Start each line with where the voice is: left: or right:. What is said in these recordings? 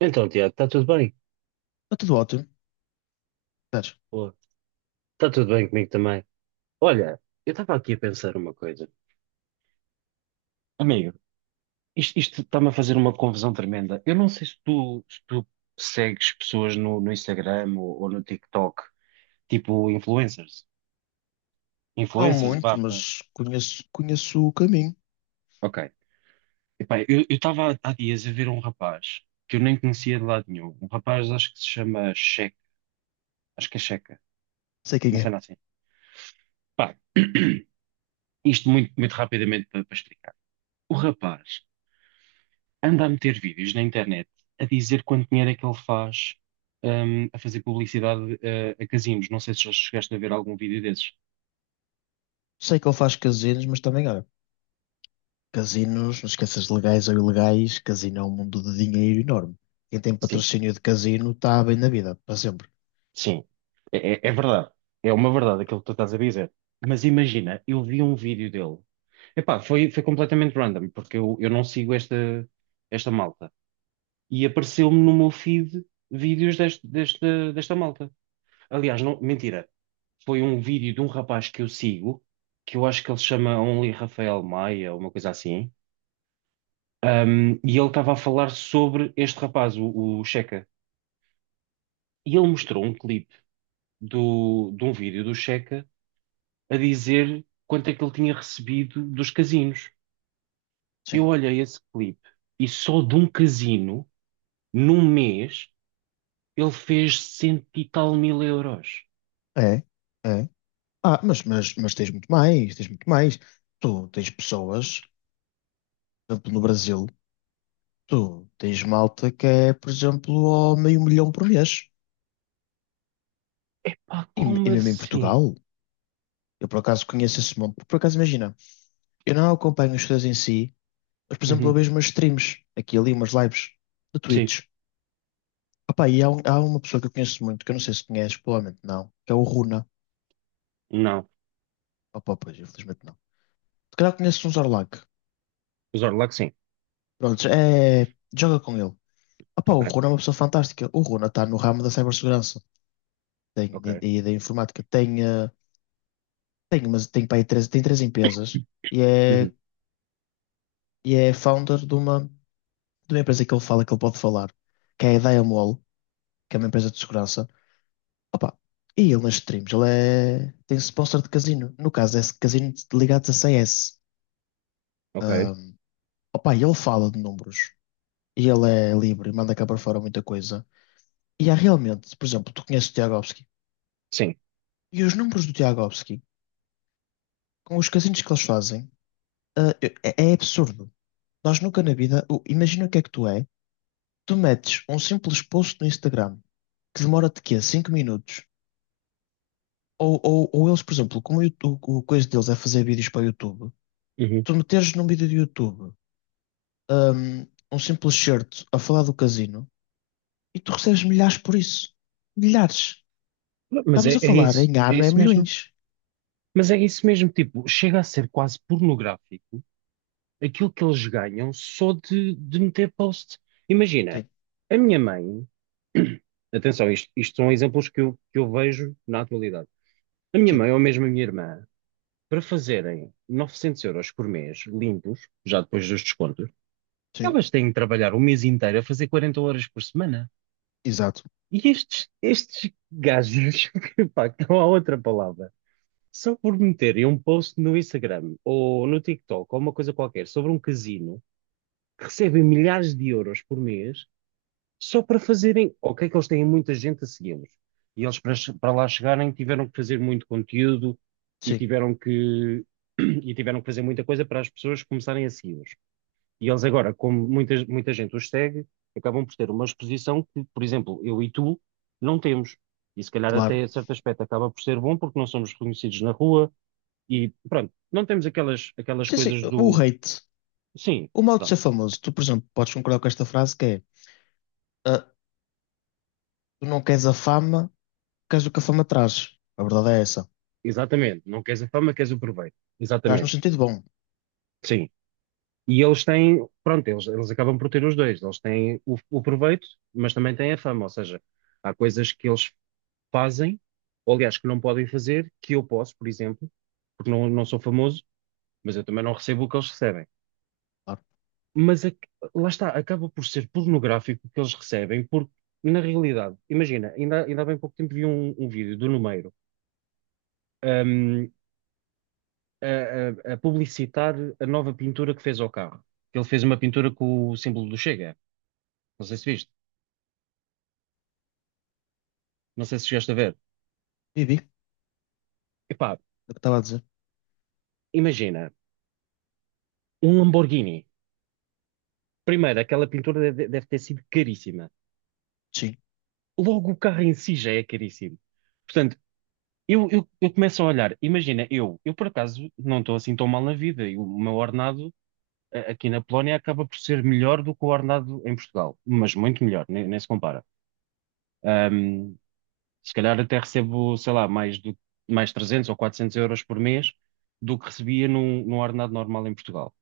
right: Então, Tiago, está tudo bem?
left: Está tudo ótimo. Espera.
right: Boa. Está tudo bem comigo também. Olha, eu estava aqui a pensar uma coisa. Amigo, isto está-me a fazer uma confusão tremenda. Eu não sei se tu segues pessoas no Instagram ou no TikTok, tipo influencers.
left: Não
right: Influencers
left: muito,
right: barra.
left: mas conheço o caminho.
right: Ok. Epá, eu estava há dias a ver um rapaz que eu nem conhecia de lado nenhum. Um rapaz, acho que se chama Checa. Acho que é Checa.
left: Sei quem
right: Mas
left: é.
right: cena assim. Pá, isto muito, muito rapidamente para explicar. O rapaz anda a meter vídeos na internet a dizer quanto dinheiro é que ele faz, a fazer publicidade, a casinos. Não sei se já chegaste a ver algum vídeo desses.
left: Sei que ele faz casinos, mas também, olha, casinos, não esqueças de legais ou ilegais, casino é um mundo de dinheiro enorme. Quem tem
right: Sim,
left: patrocínio de casino está bem na vida, para sempre.
right: sim. É verdade. É uma verdade aquilo que tu estás a dizer. Mas imagina, eu vi um vídeo dele. Epá, foi completamente random, porque eu não sigo esta malta. E apareceu-me no meu feed vídeos deste, desta desta malta. Aliás, não, mentira. Foi um vídeo de um rapaz que eu sigo, que eu acho que ele se chama Only Rafael Maia, uma coisa assim. E ele estava a falar sobre este rapaz, o Checa. E ele mostrou um clipe de um vídeo do Checa a dizer quanto é que ele tinha recebido dos casinos. Eu
left: Sim.
right: olhei esse clipe e só de um casino, num mês, ele fez cento e tal mil euros.
left: É, é. Ah, mas tens muito mais, tens muito mais. Tu tens pessoas, por exemplo, no Brasil, tu tens malta que é, por exemplo, ao meio milhão por mês.
right: Pá,
left: E
right: como
left: mesmo em
right: assim?
left: Portugal, eu por acaso conheço esse mundo, por acaso imagina. Eu não acompanho os shows em si, mas, por exemplo, eu
right: Uhum.
left: vejo umas streams, aqui e ali, umas lives de
right: Sim,
left: Twitch. Opá, e há uma pessoa que eu conheço muito, que eu não sei se conheces, provavelmente não, que é o Runa.
right: não.
left: Opá, pois, infelizmente não. Se calhar conheces um Zorlac.
right: Os Orlac, sim.
left: Pronto, joga com ele. Opá, o
right: Ok,
left: Runa é uma pessoa fantástica. O Runa está no ramo da cibersegurança, tem,
right: ok.
left: e da informática. Tem, tem, umas, tem, pá, aí três, tem três empresas e
right: Uhum,
left: é founder de uma, empresa que ele fala, que ele pode falar, que é a Diamol, que é uma empresa de segurança. Opa, e ele nas streams, ele tem sponsor de casino. No caso, é casino ligados a CS.
right: ok.
left: Ahm, opa, e ele fala de números. E ele é livre e manda cá para fora muita coisa. E há realmente, por exemplo, tu conheces o Tiagovski.
right: Sim.
left: E os números do Tiagovski, com os casinos que eles fazem, ah, é absurdo. Nós nunca na vida, imagina o que é que tu é. Tu metes um simples post no Instagram que demora-te quê? Cinco minutos. Ou eles, por exemplo, como o coisa deles é fazer vídeos para o YouTube,
right: Uhum.
left: tu meteres num vídeo do YouTube um, um simples certo a falar do casino e tu recebes milhares por isso. Milhares.
right: Mas
left: Estamos
right: é,
left: a
right: é
left: falar
right: isso,
left: em
right: é
left: ano é
right: isso mesmo.
left: milhões.
right: Mas é isso mesmo, tipo, chega a ser quase pornográfico aquilo que eles ganham só de meter post. Imagina,
left: Sim,
right: a minha mãe, atenção, isto são exemplos que eu vejo na atualidade. A minha
left: sim,
right: mãe ou mesmo a minha irmã, para fazerem 900 € por mês, limpos, já depois dos descontos,
left: sim.
right: elas têm de trabalhar o mês inteiro a fazer 40 horas por semana.
left: Exato.
right: E estes gajos, pá, não há outra palavra. Se eu por meterem um post no Instagram ou no TikTok ou uma coisa qualquer sobre um casino, recebem milhares de euros por mês só para fazerem. Ok, que eles têm muita gente a segui-los. E eles, para, para lá chegarem, tiveram que fazer muito conteúdo e
left: Sim,
right: tiveram que, e tiveram que fazer muita coisa para as pessoas começarem a segui-los. E eles agora, como muita gente os segue, acabam por ter uma exposição que, por exemplo, eu e tu não temos. E se calhar
left: claro.
right: até a certo aspecto acaba por ser bom porque não somos reconhecidos na rua e pronto, não temos aquelas
left: Sim, sim.
right: coisas
left: O
right: do.
left: hate,
right: Sim,
left: o modo de
right: pronto,
left: ser famoso, tu, por exemplo, podes concordar com esta frase que é ah, tu não queres a fama, queres o que a fama traz. A verdade é essa.
right: exatamente. Não queres a fama, queres o proveito.
left: Traz no
right: Exatamente,
left: sentido bom.
right: sim. E eles têm, pronto, eles acabam por ter os dois. Eles têm o proveito, mas também têm a fama. Ou seja, há coisas que eles fazem, ou aliás, que não podem fazer, que eu posso, por exemplo, porque não sou famoso, mas eu também não recebo o que eles recebem.
left: Claro.
right: Mas a- Lá está, acaba por ser pornográfico o que eles recebem, porque na realidade, imagina, ainda há bem pouco tempo vi um vídeo do Numeiro. um, a, a publicitar a nova pintura que fez ao carro. Ele fez uma pintura com o símbolo do Chega. Não sei se viste, não sei se chegaste a ver.
left: Vivi, é
right: Epá,
left: o que estava a dizer.
right: imagina, um Lamborghini. Primeiro, aquela deve ter sido caríssima.
left: Sim,
right: Logo, o carro em si já é caríssimo. Portanto, eu começo a olhar, imagina, eu por acaso não estou assim tão mal na vida e o meu ordenado aqui na Polónia acaba por ser melhor do que o ordenado em Portugal, mas muito melhor, nem se compara. Um, Se calhar até recebo, sei lá, mais 300 ou 400 € por mês do que recebia num ordenado normal em Portugal.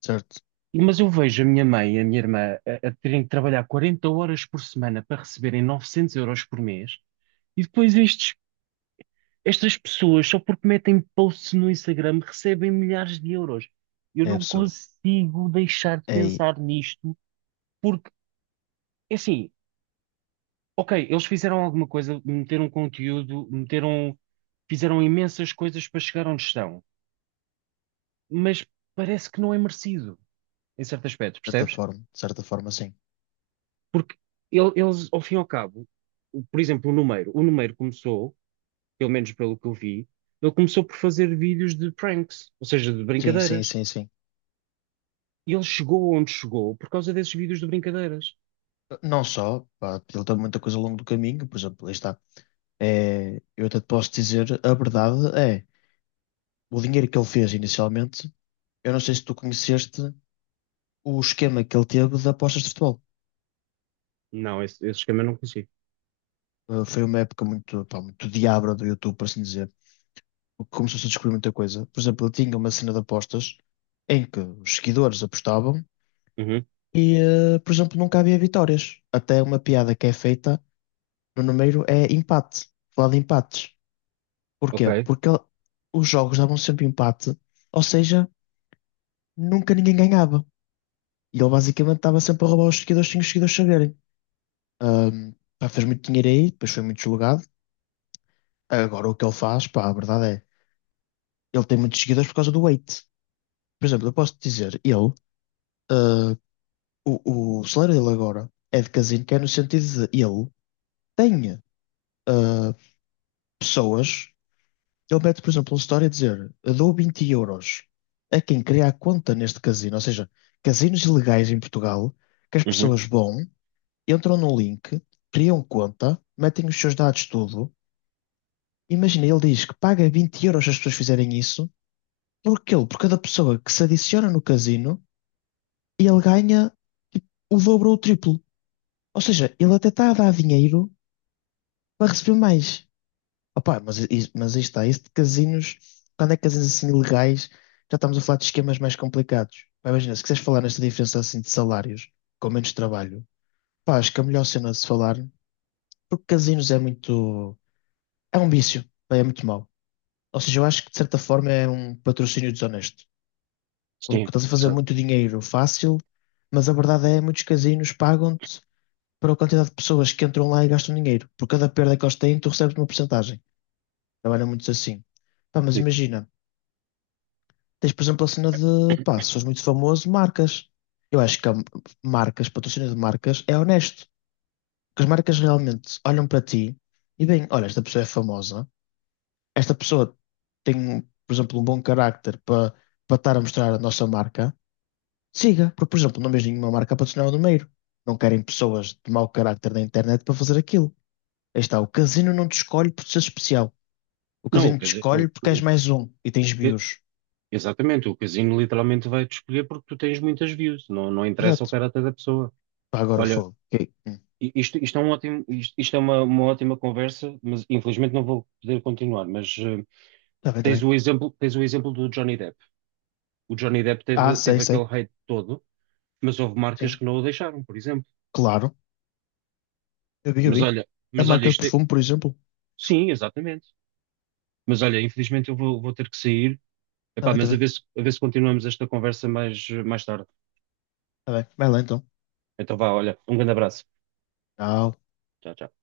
left: certo.
right: Mas eu vejo a minha mãe e a minha irmã a terem que trabalhar 40 horas por semana para receberem 900 € por mês e depois estas pessoas, só porque metem posts no Instagram, recebem milhares de euros. Eu
left: É
right: não
left: absurdo.
right: consigo deixar de
left: É aí,
right: pensar nisto porque, é assim, ok, eles fizeram alguma coisa, meteram conteúdo, fizeram imensas coisas para chegar onde estão, mas parece que não é merecido, em certo aspecto, percebes?
left: de certa forma, sim.
right: Porque eles, ao fim e ao cabo, por exemplo, o Numeiro começou, pelo menos pelo que eu vi, ele começou por fazer vídeos de pranks, ou seja, de
left: Sim, sim,
right: brincadeiras.
left: sim, sim.
right: E ele chegou onde chegou por causa desses vídeos de brincadeiras.
left: Não só, pá, ele tem muita coisa ao longo do caminho, por exemplo, aí está. É, eu até te posso dizer, a verdade é, o dinheiro que ele fez inicialmente, eu não sei se tu conheceste o esquema que ele teve de apostas de futebol.
right: Não, esse esquema eu não consigo.
left: Foi uma época muito, pá, muito diabra do YouTube, por assim dizer, porque começou-se a descobrir muita coisa. Por exemplo, ele tinha uma cena de apostas em que os seguidores apostavam
right: Uhum,
left: e, por exemplo, nunca havia vitórias. Até uma piada que é feita no número é empate, falar de empates. Porquê?
right: ok,
left: Porque os jogos davam sempre empate, ou seja, nunca ninguém ganhava. E ele basicamente estava sempre a roubar os seguidores sem os seguidores saberem. Ahm, pá, fez muito dinheiro aí, depois foi muito julgado. Agora o que ele faz, pá, a verdade é, ele tem muitos seguidores por causa do weight. Por exemplo, eu posso dizer, ele, ah, o salário dele agora é de casino, que é no sentido de ele tem, ah, pessoas. Ele mete, por exemplo, uma história a dizer: dou 20 euros a quem cria a conta neste casino, ou seja, casinos ilegais em Portugal, que as
right: uhum,
left: pessoas vão, entram no link, criam conta, metem os seus dados tudo. Imagina, ele diz que paga 20 euros se as pessoas fizerem isso, porque ele, por cada pessoa que se adiciona no casino, ele ganha, tipo, o dobro ou o triplo. Ou seja, ele até está a dar dinheiro para receber mais. Opa, mas, mas aí está, isso de casinos, quando é casinos assim ilegais, já estamos a falar de esquemas mais complicados. Pá, imagina, se quiseres falar nesta diferença assim de salários, com menos trabalho, pá, acho que é a melhor cena de se falar, porque casinos é muito, é um vício, pá, é muito mau. Ou seja, eu acho que de certa forma é um patrocínio desonesto, porque
right: sim,
left: estás a fazer
right: percebo,
left: muito dinheiro fácil, mas a verdade é, que muitos casinos pagam-te para a quantidade de pessoas que entram lá e gastam dinheiro. Por cada perda que eles têm, tu recebes uma porcentagem. Trabalham muito assim. Pá, mas
right: sim.
left: imagina. Tens, por exemplo, a cena de, pá, se fores muito famoso, marcas. Eu acho que marcas, patrocínio de marcas, é honesto. Porque as marcas realmente olham para ti e bem, olha, esta pessoa é famosa, esta pessoa tem, por exemplo, um bom carácter para estar a mostrar a nossa marca. Siga, porque, por exemplo, não vejo nenhuma marca a patrocinar o Numeiro. Não querem pessoas de mau carácter na internet para fazer aquilo. Aí está, o casino não te escolhe por ser especial. O
right: Não,
left: casino
right: quer
left: te
right: dizer,
left: escolhe porque és mais um e tens views.
right: exatamente, o casino literalmente vai-te escolher porque tu tens muitas views, não interessa o
left: Exato.
right: caráter da pessoa.
left: Pá, agora o
right: Olha,
left: fogo. Ok. Hum.
right: isto, isto, isto é uma ótima conversa, mas infelizmente não vou poder continuar. Mas
left: Tá bem, tá bem.
right: tens o exemplo do Johnny Depp. O Johnny Depp
left: Ah, sei,
right: teve aquele
left: sei.
right: hate todo, mas houve marcas
left: Sim,
right: que não o deixaram, por exemplo.
left: claro. Eu vi, eu
right: Mas
left: vi.
right: olha,
left: A
right: mas olha,
left: marca de
right: isto é...
left: perfume, por exemplo.
right: Sim, exatamente. Mas olha, infelizmente eu vou ter que sair.
left: Está
right: Epá,
left: bem, está
right: mas
left: bem.
right: a ver se continuamos esta conversa mais tarde.
left: Está bem. Vai lá então.
right: Então vá, olha, um grande abraço.
left: Tchau.
right: Tchau, tchau.